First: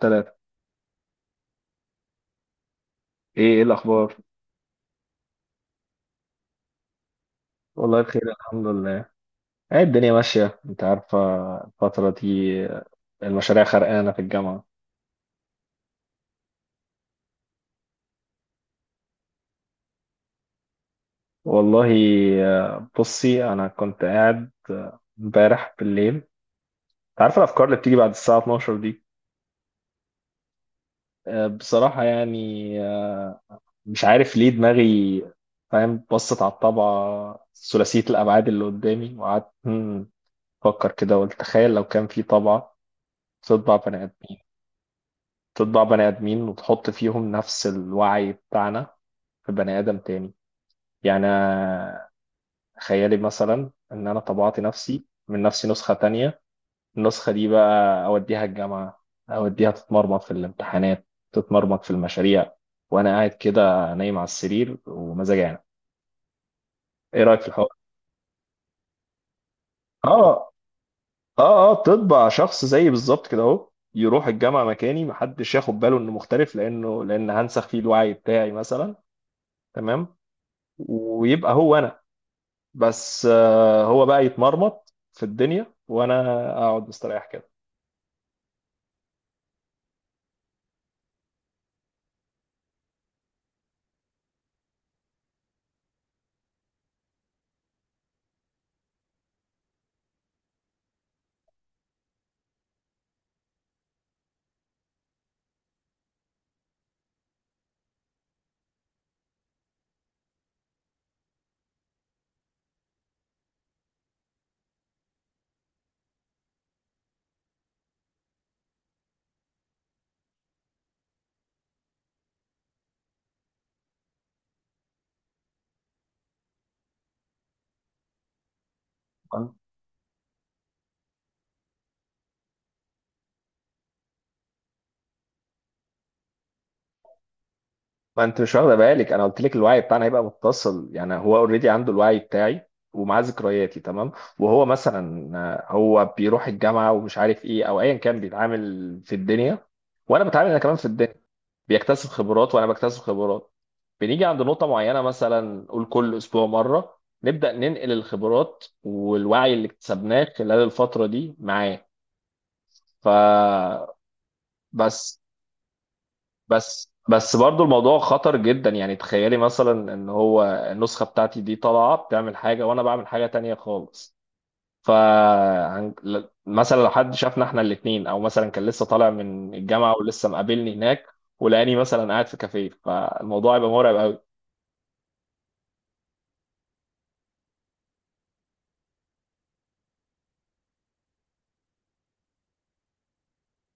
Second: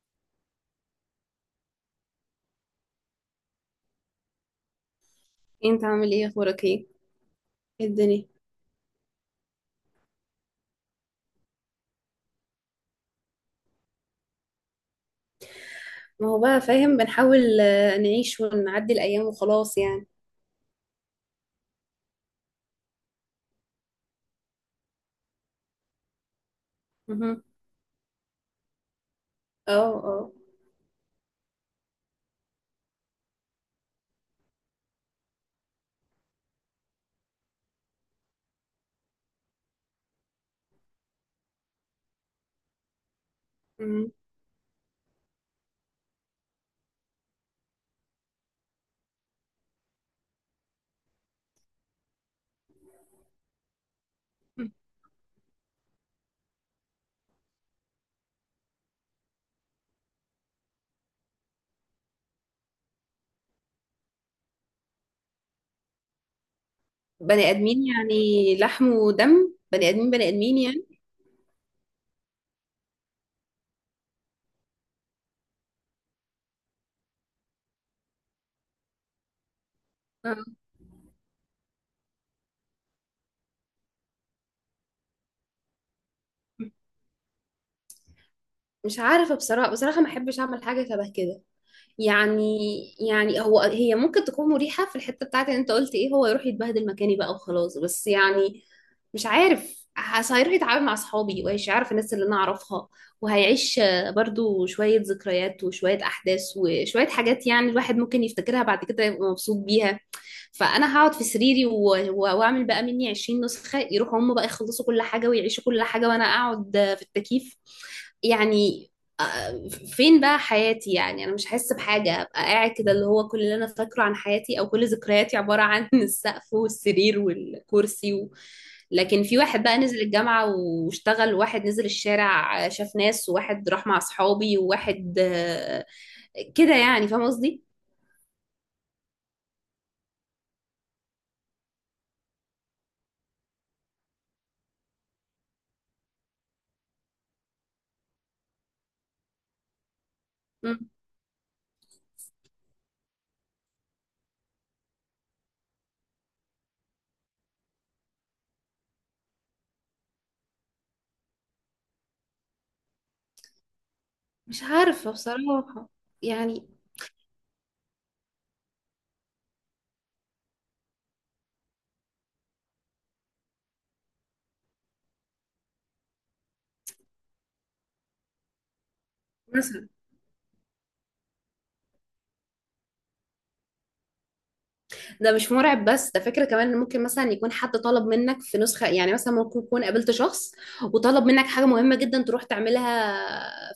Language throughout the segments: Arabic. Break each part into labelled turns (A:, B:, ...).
A: ثلاثة. ايه الاخبار؟
B: انت عامل ايه؟ اخبارك ايه؟ ايه
A: والله بخير،
B: الدنيا؟
A: الحمد لله. ايه الدنيا ماشية. انت عارفة الفترة دي المشاريع خرقانة في الجامعة.
B: ما هو بقى فاهم، بنحاول نعيش ونعدي الايام وخلاص يعني.
A: والله، بصي، انا كنت قاعد امبارح بالليل. انت عارفة
B: مهم.
A: الافكار اللي بتيجي بعد الساعة 12 دي؟
B: اه. اه.
A: بصراحة يعني، مش عارف ليه دماغي، فاهم، بصت على الطبعة ثلاثية الابعاد اللي قدامي، وقعدت افكر كده، وقلت تخيل لو كان في طبعة تطبع بني
B: مم.
A: ادمين تطبع بني آدمين وتحط فيهم نفس الوعي بتاعنا في بني آدم تاني. يعني أنا خيالي مثلا إن أنا طبعت نفسي من نفسي نسخة تانية. النسخة دي بقى أوديها الجامعة، أوديها تتمرمط في الامتحانات، تتمرمط في المشاريع، وأنا قاعد كده نايم على السرير ومزاجي يعني. إيه رأيك في
B: بني
A: الحوار؟
B: ادمين يعني، لحم ودم، بني ادمين بني
A: آه،
B: ادمين يعني.
A: آه، آه، تطبع شخص زيي بالظبط كده أهو، يروح الجامعة مكاني، محدش ياخد باله إنه مختلف لأنه، لأن هنسخ فيه الوعي بتاعي مثلا. تمام،
B: آه.
A: ويبقى هو أنا. بس هو بقى يتمرمط في الدنيا، وانا اقعد مستريح كده.
B: مش عارفه بصراحه بصراحه، ما احبش اعمل حاجه شبه كده يعني يعني هو هي ممكن تكون مريحة في الحتة بتاعت ان انت قلت ايه، هو يروح يتبهدل مكاني بقى وخلاص، بس يعني مش عارف، حاسة هيروح يتعامل مع اصحابي وهيعرف الناس اللي انا اعرفها، وهيعيش برضو شوية ذكريات وشوية احداث وشوية حاجات، يعني الواحد ممكن يفتكرها بعد كده يبقى مبسوط بيها. فانا هقعد في سريري واعمل بقى مني 20 نسخة، يروحوا هم بقى يخلصوا كل حاجة ويعيشوا كل حاجة، وانا اقعد في التكييف يعني. فين بقى حياتي؟ يعني انا مش هحس بحاجه، ابقى قاعد كده اللي هو كل اللي انا فاكره عن حياتي او كل ذكرياتي عباره عن السقف والسرير والكرسي و... لكن في
A: ما
B: واحد بقى نزل الجامعه واشتغل، وواحد نزل الشارع شاف ناس، وواحد راح مع اصحابي، وواحد كده يعني، فاهم قصدي.
A: ما انت مش واخده بالك، انا قلت لك الوعي بتاعنا هيبقى متصل. يعني هو اوريدي عنده الوعي بتاعي ومعاه ذكرياتي، تمام. وهو مثلا هو بيروح الجامعه، ومش عارف ايه او ايا كان، بيتعامل في الدنيا، وانا بتعامل انا كمان في
B: مم.
A: الدنيا. بيكتسب خبرات وانا بكتسب خبرات. بنيجي عند نقطه معينه، مثلا قول كل اسبوع مره نبدا ننقل الخبرات والوعي اللي اكتسبناه خلال الفتره دي معاه. فبس
B: مش عارفه
A: بس
B: بصراحه يعني.
A: بس بس برضو الموضوع خطر جدا. يعني تخيلي مثلا ان هو النسخة بتاعتي دي طالعة بتعمل حاجة وانا بعمل حاجة تانية خالص. ف، مثلا لو حد شافنا احنا الاتنين، او مثلا كان لسه طالع من الجامعة ولسه مقابلني هناك ولقاني مثلا قاعد في كافيه، فالموضوع يبقى مرعب قوي.
B: ده مش مرعب بس، ده فكرة كمان، إن ممكن مثلا يكون حد طلب منك في نسخة، يعني مثلا ممكن يكون قابلت شخص وطلب منك حاجة مهمة جدا تروح تعملها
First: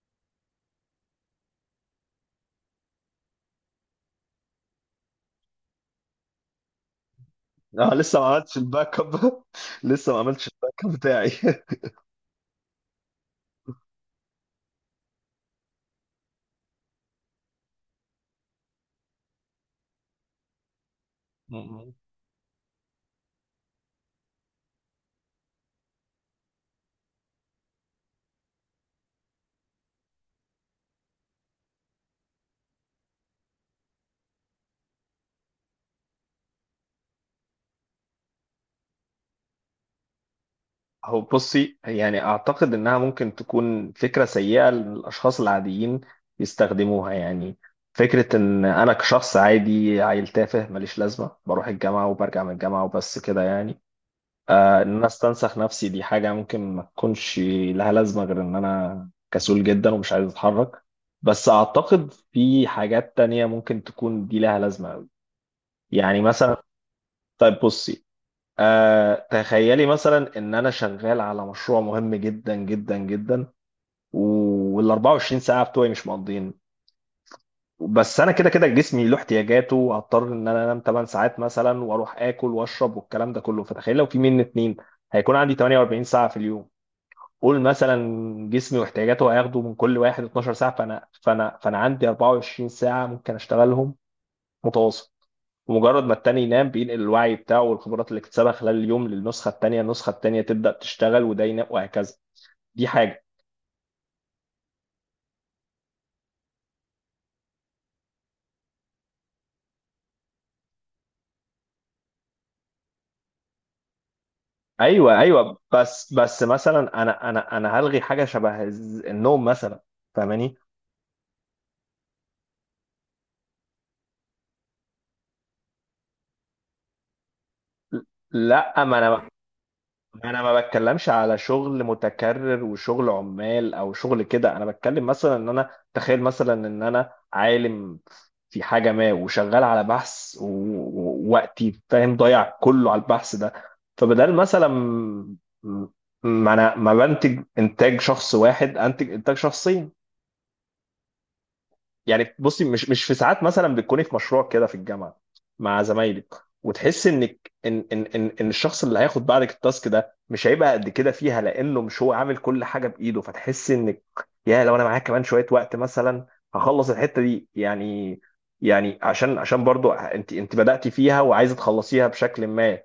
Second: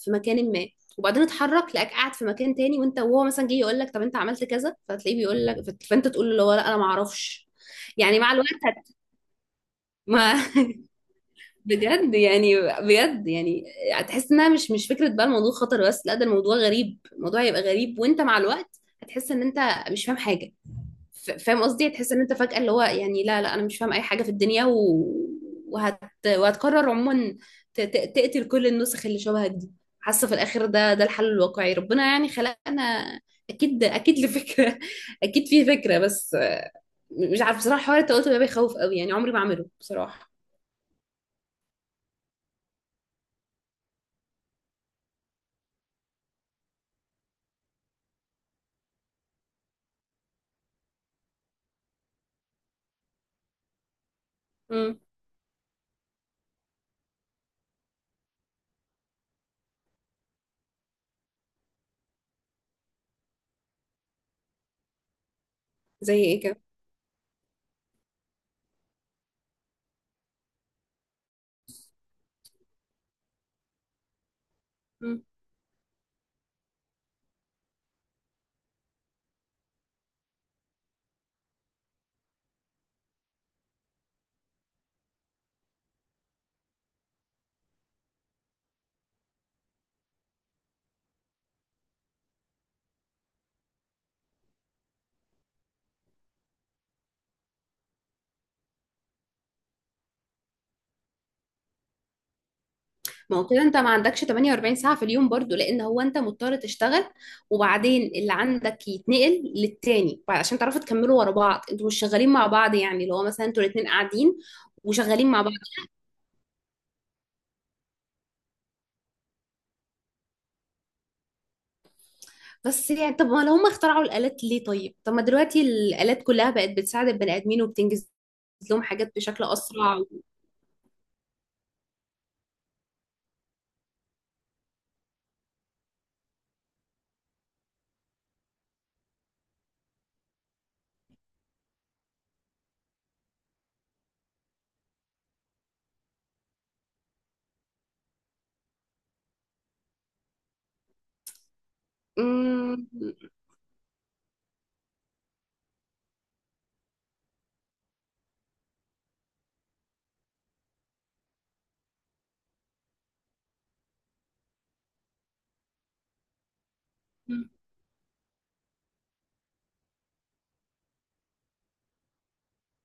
B: في مكان ما، وبعدين اتحرك لقاك قاعد في مكان تاني، وانت وهو مثلا جه يقول لك طب انت عملت كذا، فتلاقيه بيقول لك، فانت تقول له اللي هو لا انا ما اعرفش.
A: انا
B: يعني
A: لسه ما
B: مع الوقت
A: عملتش الباك اب. لسه ما
B: ما
A: عملتش الباك اب بتاعي.
B: بجد يعني، بجد يعني هتحس انها مش فكرة بقى الموضوع خطر، بس لا، ده الموضوع غريب، الموضوع هيبقى غريب، وانت مع الوقت هتحس ان انت مش فاهم حاجة. فاهم قصدي، تحس ان انت فجأة اللي هو يعني لا لا انا مش فاهم اي حاجة في الدنيا و... وهت... وهتقرر عموما تقتل كل النسخ اللي شبهك دي، حاسة في الاخر ده ده الحل الواقعي. ربنا يعني خلقنا اكيد اكيد لفكرة اكيد في فكرة، بس مش عارفة بصراحة، حوار التوأم ده بيخوف قوي، يعني عمري ما اعمله بصراحة.
A: هو بصي، يعني اعتقد انها ممكن تكون فكره سيئه للاشخاص العاديين يستخدموها يعني. فكره ان انا كشخص عادي، عيل تافه ماليش لازمه، بروح الجامعه وبرجع من الجامعه وبس كده يعني، آه، ان
B: امم.
A: انا استنسخ نفسي، دي حاجه ممكن ما تكونش لها لازمه غير ان انا كسول جدا ومش عايز اتحرك. بس اعتقد في حاجات تانية ممكن تكون دي لها لازمه قوي. يعني
B: زي ايه؟
A: مثلا، طيب بصي، تخيلي مثلا ان انا شغال على مشروع مهم جدا جدا جدا، وال
B: كده.
A: 24 ساعه بتوعي مش مقضيين. بس انا كده كده جسمي له احتياجاته، وهضطر ان انا انام 8 ساعات مثلا، واروح اكل واشرب والكلام ده كله. فتخيل لو في مني اتنين، هيكون عندي 48 ساعه في اليوم. قول مثلا جسمي واحتياجاته هياخدوا من كل واحد 12 ساعه، فانا عندي 24 ساعه ممكن اشتغلهم متواصل. ومجرد ما التاني ينام بينقل الوعي بتاعه والخبرات اللي اكتسبها خلال اليوم للنسخة التانية، النسخة التانية تبدأ تشتغل وده ينام، وهكذا. دي حاجة.
B: ما هو كده انت ما عندكش 48 ساعة في اليوم برضو، لان هو انت مضطر تشتغل، وبعدين اللي عندك يتنقل للتاني عشان تعرفوا تكملوا ورا بعض، انتوا مش شغالين مع بعض، يعني اللي هو مثلا انتوا الاتنين قاعدين
A: ايوه،
B: وشغالين مع بعض،
A: ايوه، بس مثلا انا هلغي حاجة شبه النوم مثلا. فاهماني؟
B: بس يعني طب ما لو هم اخترعوا الآلات ليه؟ طيب، طب ما دلوقتي الآلات كلها بقت بتساعد البني آدمين وبتنجز لهم
A: لا، ما
B: حاجات
A: انا
B: بشكل أسرع و...
A: انا ما بتكلمش على شغل متكرر وشغل عمال او شغل كده. انا بتكلم مثلا ان انا تخيل مثلا ان انا عالم في حاجه ما وشغال على بحث، ووقتي فاهم ضايع كله على البحث ده. فبدل مثلا ما انا ما بنتج انتاج شخص واحد، انتج انتاج شخصين. يعني بصي،
B: مم.
A: مش في ساعات مثلا بتكوني في مشروع كده في الجامعه مع زمايلك، وتحس انك ان الشخص اللي هياخد بعدك التاسك ده مش هيبقى قد كده فيها لانه مش هو عامل كل حاجه بايده، فتحس انك يا لو انا معاك كمان شويه وقت مثلا هخلص الحته دي يعني، يعني عشان برضو انت بدأتي فيها وعايزه تخلصيها بشكل ما.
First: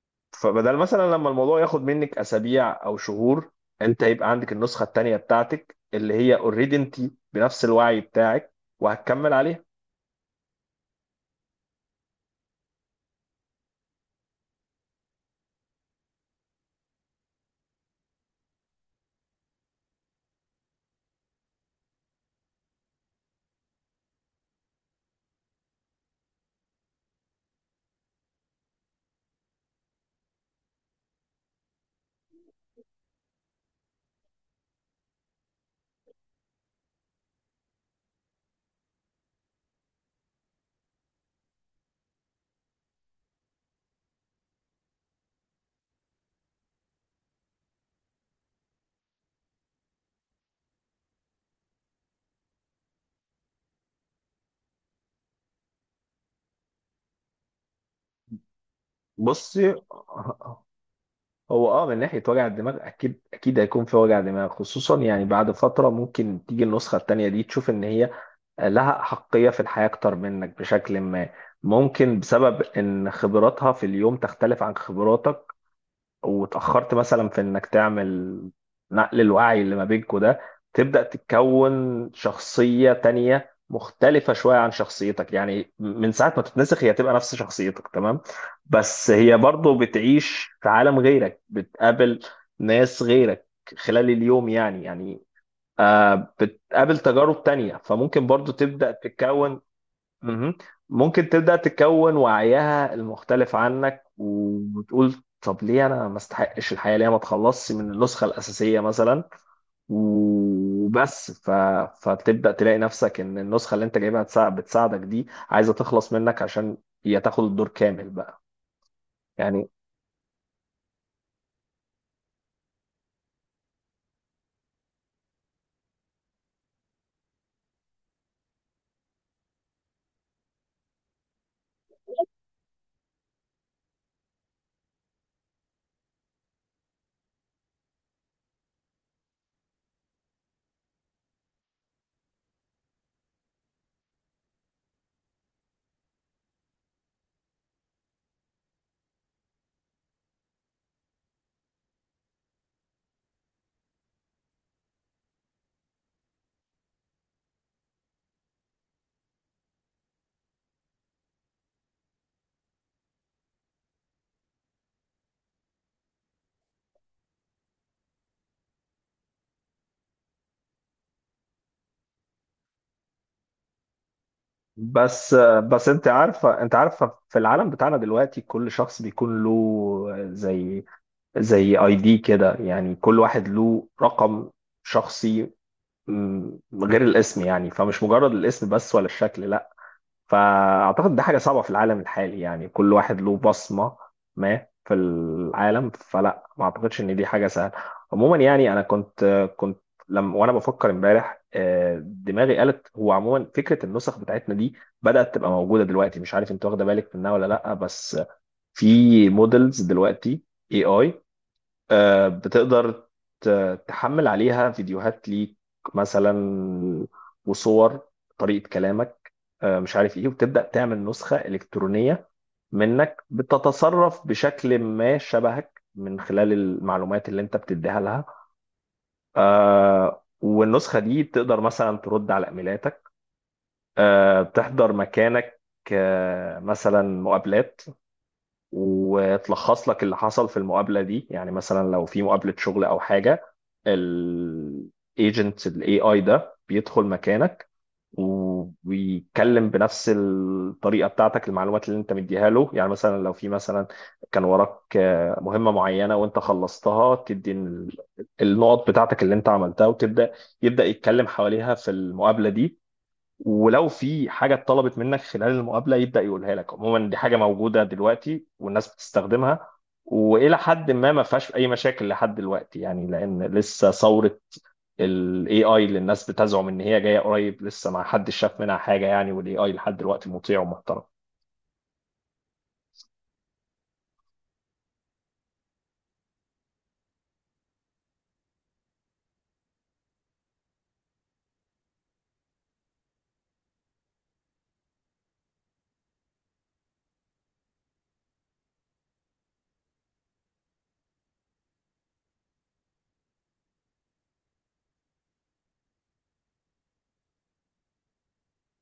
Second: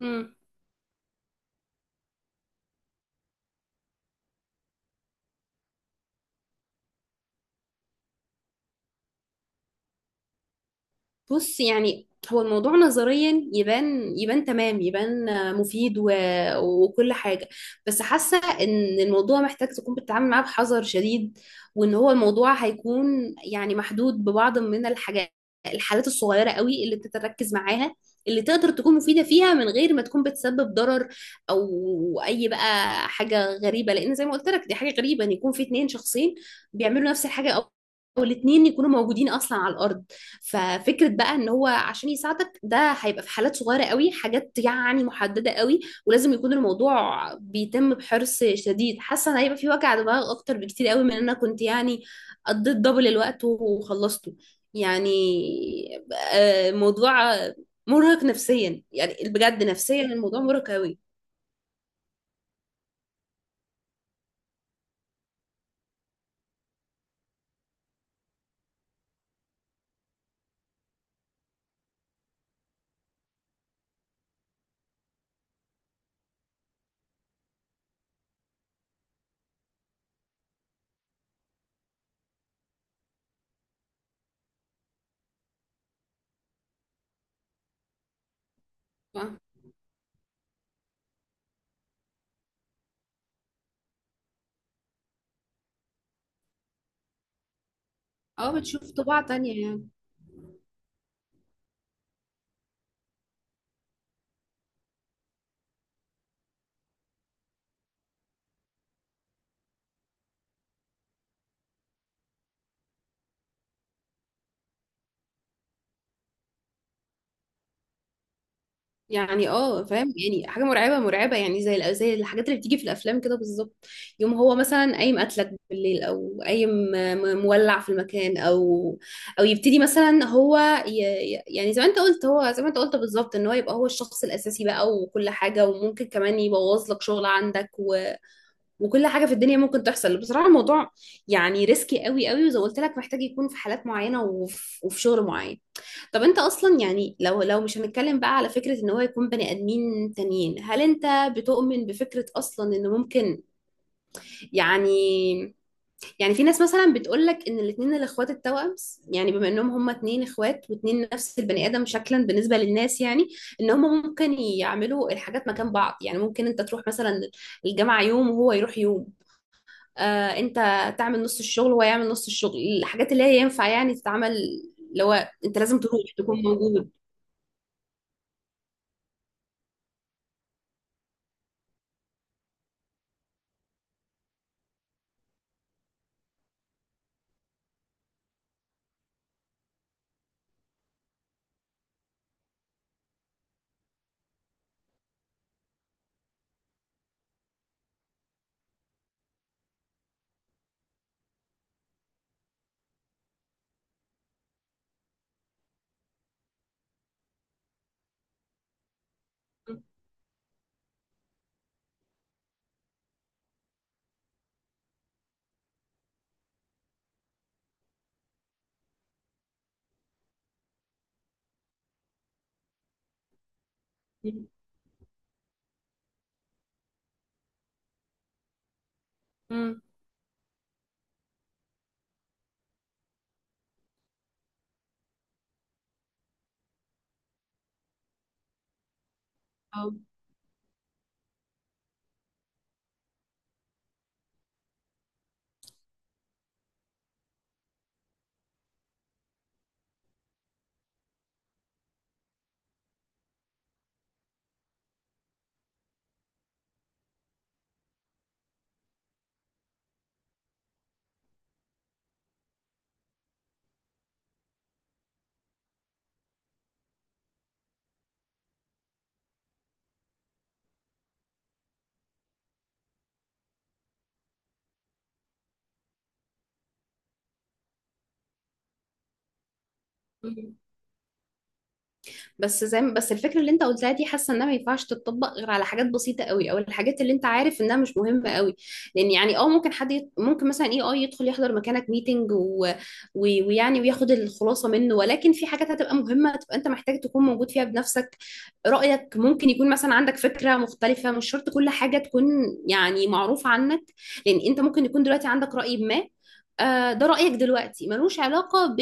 B: مم.
A: فبدل مثلا لما الموضوع ياخد منك اسابيع او شهور، انت هيبقى عندك النسخه التانيه بتاعتك اللي هي اوريدي انت بنفس الوعي بتاعك، وهتكمل عليها.
B: بص يعني هو الموضوع نظريا يبان، يبان تمام، يبان مفيد و... وكل حاجة، بس حاسة ان الموضوع محتاج تكون بتتعامل معاه بحذر شديد، وان هو الموضوع هيكون يعني محدود ببعض من الحاجات، الحالات الصغيرة قوي اللي انت تركز معاها، اللي تقدر تكون مفيدة فيها من غير ما تكون بتسبب ضرر او اي بقى حاجة غريبة، لان زي ما قلت لك دي حاجة غريبة، ان يكون في اتنين شخصين بيعملوا نفس الحاجة، او أو الاتنين يكونوا موجودين اصلا على الارض. ففكرة بقى ان هو عشان يساعدك ده، هيبقى في حالات صغيرة قوي، حاجات يعني محددة قوي، ولازم يكون الموضوع بيتم بحرص شديد. حاسة ان هيبقى في وجع دماغ اكتر بكتير قوي من ان انا كنت يعني قضيت دبل الوقت وخلصته يعني. موضوع مرهق نفسيا، يعني بجد
A: بصي،
B: نفسيا الموضوع مرهق قوي.
A: هو اه، من ناحيه وجع الدماغ، اكيد اكيد هيكون في وجع دماغ، خصوصا يعني بعد فتره ممكن تيجي النسخه التانيه دي تشوف ان هي لها حقيه في الحياه اكتر منك بشكل ما، ممكن بسبب ان خبراتها في اليوم تختلف عن خبراتك وتأخرت مثلا في إنك تعمل نقل الوعي اللي ما بينكوا ده. تبدأ تتكون شخصية تانية مختلفة شوية عن شخصيتك. يعني من ساعة ما تتنسخ هي تبقى نفس شخصيتك تمام، بس هي
B: اه.
A: برضو بتعيش في عالم غيرك، بتقابل ناس غيرك خلال اليوم يعني، آه بتقابل تجارب تانية، فممكن برضو
B: بتشوف
A: تبدأ
B: طباع
A: تتكون.
B: تانية يعني.
A: مهم. ممكن تبدأ تكون وعيها المختلف عنك، وتقول طب ليه انا ما استحقش الحياة، ليه ما اتخلصش من النسخة الأساسية مثلا، وبس ف... فتبدأ تلاقي نفسك ان النسخة اللي انت جايبها بتساعدك دي عايزة تخلص منك عشان هي تاخد الدور كامل بقى.
B: يعني
A: يعني
B: اه فاهم، يعني حاجه مرعبه مرعبه، يعني زي زي الحاجات اللي بتيجي في الافلام كده بالظبط. يوم هو مثلا قايم قتلك بالليل، او قايم مولع في المكان، او او يبتدي مثلا هو ي... يعني زي ما انت قلت، هو زي ما انت قلت بالظبط، ان هو يبقى هو الشخص الاساسي بقى وكل حاجه، وممكن كمان يبوظ لك شغل عندك و... وكل حاجه في الدنيا ممكن تحصل. بصراحه الموضوع يعني ريسكي قوي قوي، وزي ما قلت لك محتاج يكون في حالات معينه، وفي شغل معين. طب انت اصلا يعني لو مش هنتكلم بقى على فكرة ان هو يكون بني ادمين تانيين، هل انت بتؤمن بفكرة اصلا ان ممكن يعني؟ في ناس مثلا بتقولك ان الاتنين الاخوات التوأم، يعني بما انهم هما اتنين اخوات واتنين نفس البني ادم شكلا بالنسبة للناس، يعني ان هما ممكن يعملوا الحاجات مكان بعض، يعني ممكن انت تروح مثلا الجامعة يوم وهو يروح يوم، آه انت تعمل نص الشغل وهو يعمل نص الشغل، الحاجات اللي هي ينفع يعني تتعمل اللي هو
A: بس
B: انت لازم
A: بس
B: تروح
A: انت
B: تكون
A: عارفة، انت عارفة في العالم بتاعنا دلوقتي كل شخص بيكون له زي اي دي كده، يعني كل واحد له رقم شخصي، مم، غير الاسم، يعني فمش مجرد الاسم بس ولا الشكل، لا. فاعتقد ده حاجه صعبه في العالم الحالي، يعني كل واحد له بصمه ما في العالم، فلا، ما اعتقدش ان دي حاجه سهله. عموما يعني انا كنت، كنت لما وانا بفكر امبارح دماغي قالت، هو عموما فكره النسخ بتاعتنا دي بدات تبقى موجوده دلوقتي، مش عارف انت واخده بالك منها ولا لا. بس في مودلز
B: موجود.
A: دلوقتي. اي، اي، بتقدر تحمل عليها فيديوهات ليك مثلا، وصور، طريقة كلامك، مش عارف ايه، وتبدأ تعمل نسخة إلكترونية منك بتتصرف بشكل ما شبهك من خلال المعلومات اللي انت بتديها لها.
B: مم.
A: والنسخة دي تقدر مثلا ترد على إيميلاتك، تحضر مكانك، مثلا مقابلات، وتلخص
B: أو.
A: لك اللي حصل في المقابله دي. يعني مثلا لو في مقابله شغل او حاجه، الايجنت الاي اي ده بيدخل مكانك، وبيتكلم بنفس الطريقه بتاعتك، المعلومات اللي انت مديها له. يعني مثلا لو في مثلا كان وراك مهمه معينه وانت خلصتها، تدي النقط بتاعتك اللي انت عملتها، يبدا يتكلم حواليها في المقابله دي. ولو في حاجة اتطلبت منك خلال المقابلة يبدأ يقولها لك. عموما دي حاجة موجودة دلوقتي والناس بتستخدمها، وإلى حد ما ما فيهاش أي مشاكل لحد دلوقتي، يعني لأن لسه ثورة ال AI اللي الناس بتزعم إن هي جاية قريب لسه ما حدش شاف منها حاجة يعني، وال AI لحد دلوقتي
B: مم.
A: مطيع ومحترم.
B: بس زي ما بس الفكره اللي انت قلتها دي، حاسه انها ما ينفعش تتطبق غير على حاجات بسيطه قوي، او الحاجات اللي انت عارف انها مش مهمه قوي، لان يعني اه ممكن ممكن مثلا اي اي يدخل يحضر مكانك ميتنج و... و... ويعني وياخد الخلاصه منه، ولكن في حاجات هتبقى مهمه، تبقى انت محتاج تكون موجود فيها بنفسك. رايك ممكن يكون مثلا عندك فكره مختلفه، مش شرط كل حاجه تكون يعني معروفه عنك، لان انت ممكن يكون دلوقتي عندك راي ما. ده رأيك دلوقتي، ملوش علاقة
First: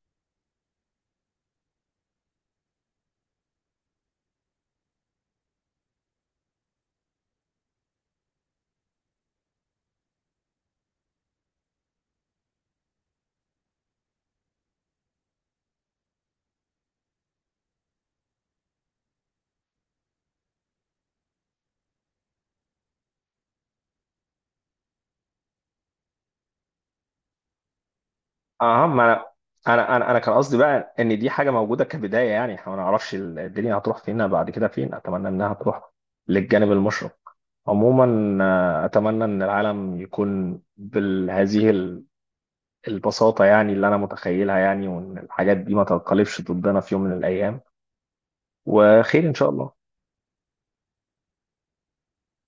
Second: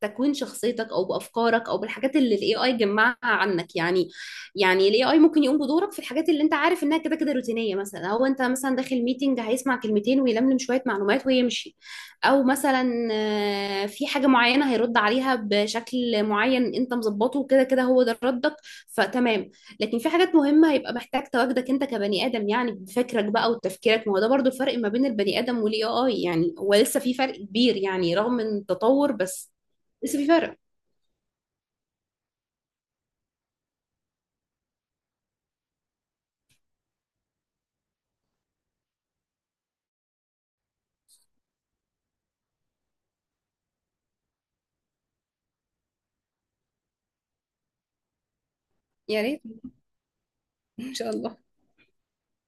B: تكوين شخصيتك او بافكارك او بالحاجات اللي الاي اي جمعها عنك يعني. يعني الاي اي ممكن يقوم بدورك في الحاجات اللي انت عارف انها كده كده روتينيه، مثلا هو انت مثلا داخل ميتنج، هيسمع كلمتين ويلملم شويه معلومات ويمشي، او مثلا في حاجه معينه هيرد عليها بشكل معين انت مظبطه، وكده كده هو ده ردك، فتمام. لكن في حاجات مهمه هيبقى محتاج تواجدك انت كبني ادم يعني، بفكرك بقى وتفكيرك، ما هو ده برضو الفرق ما بين البني ادم والاي اي يعني، هو لسه في فرق كبير يعني رغم
A: أهم،
B: التطور،
A: أنا،
B: بس
A: أنا أنا
B: بس
A: أنا
B: في
A: كان قصدي
B: فرق.
A: بقى إن دي حاجة موجودة كبداية. يعني إحنا ما نعرفش الدنيا هتروح فينا بعد كده فين، أتمنى إنها تروح للجانب المشرق عموما. أتمنى إن العالم يكون بهذه البساطة، يعني اللي أنا متخيلها، يعني وإن الحاجات دي ما تنقلبش ضدنا في يوم من الأيام،
B: يا
A: وخير إن
B: ريت،
A: شاء الله.
B: ان شاء الله.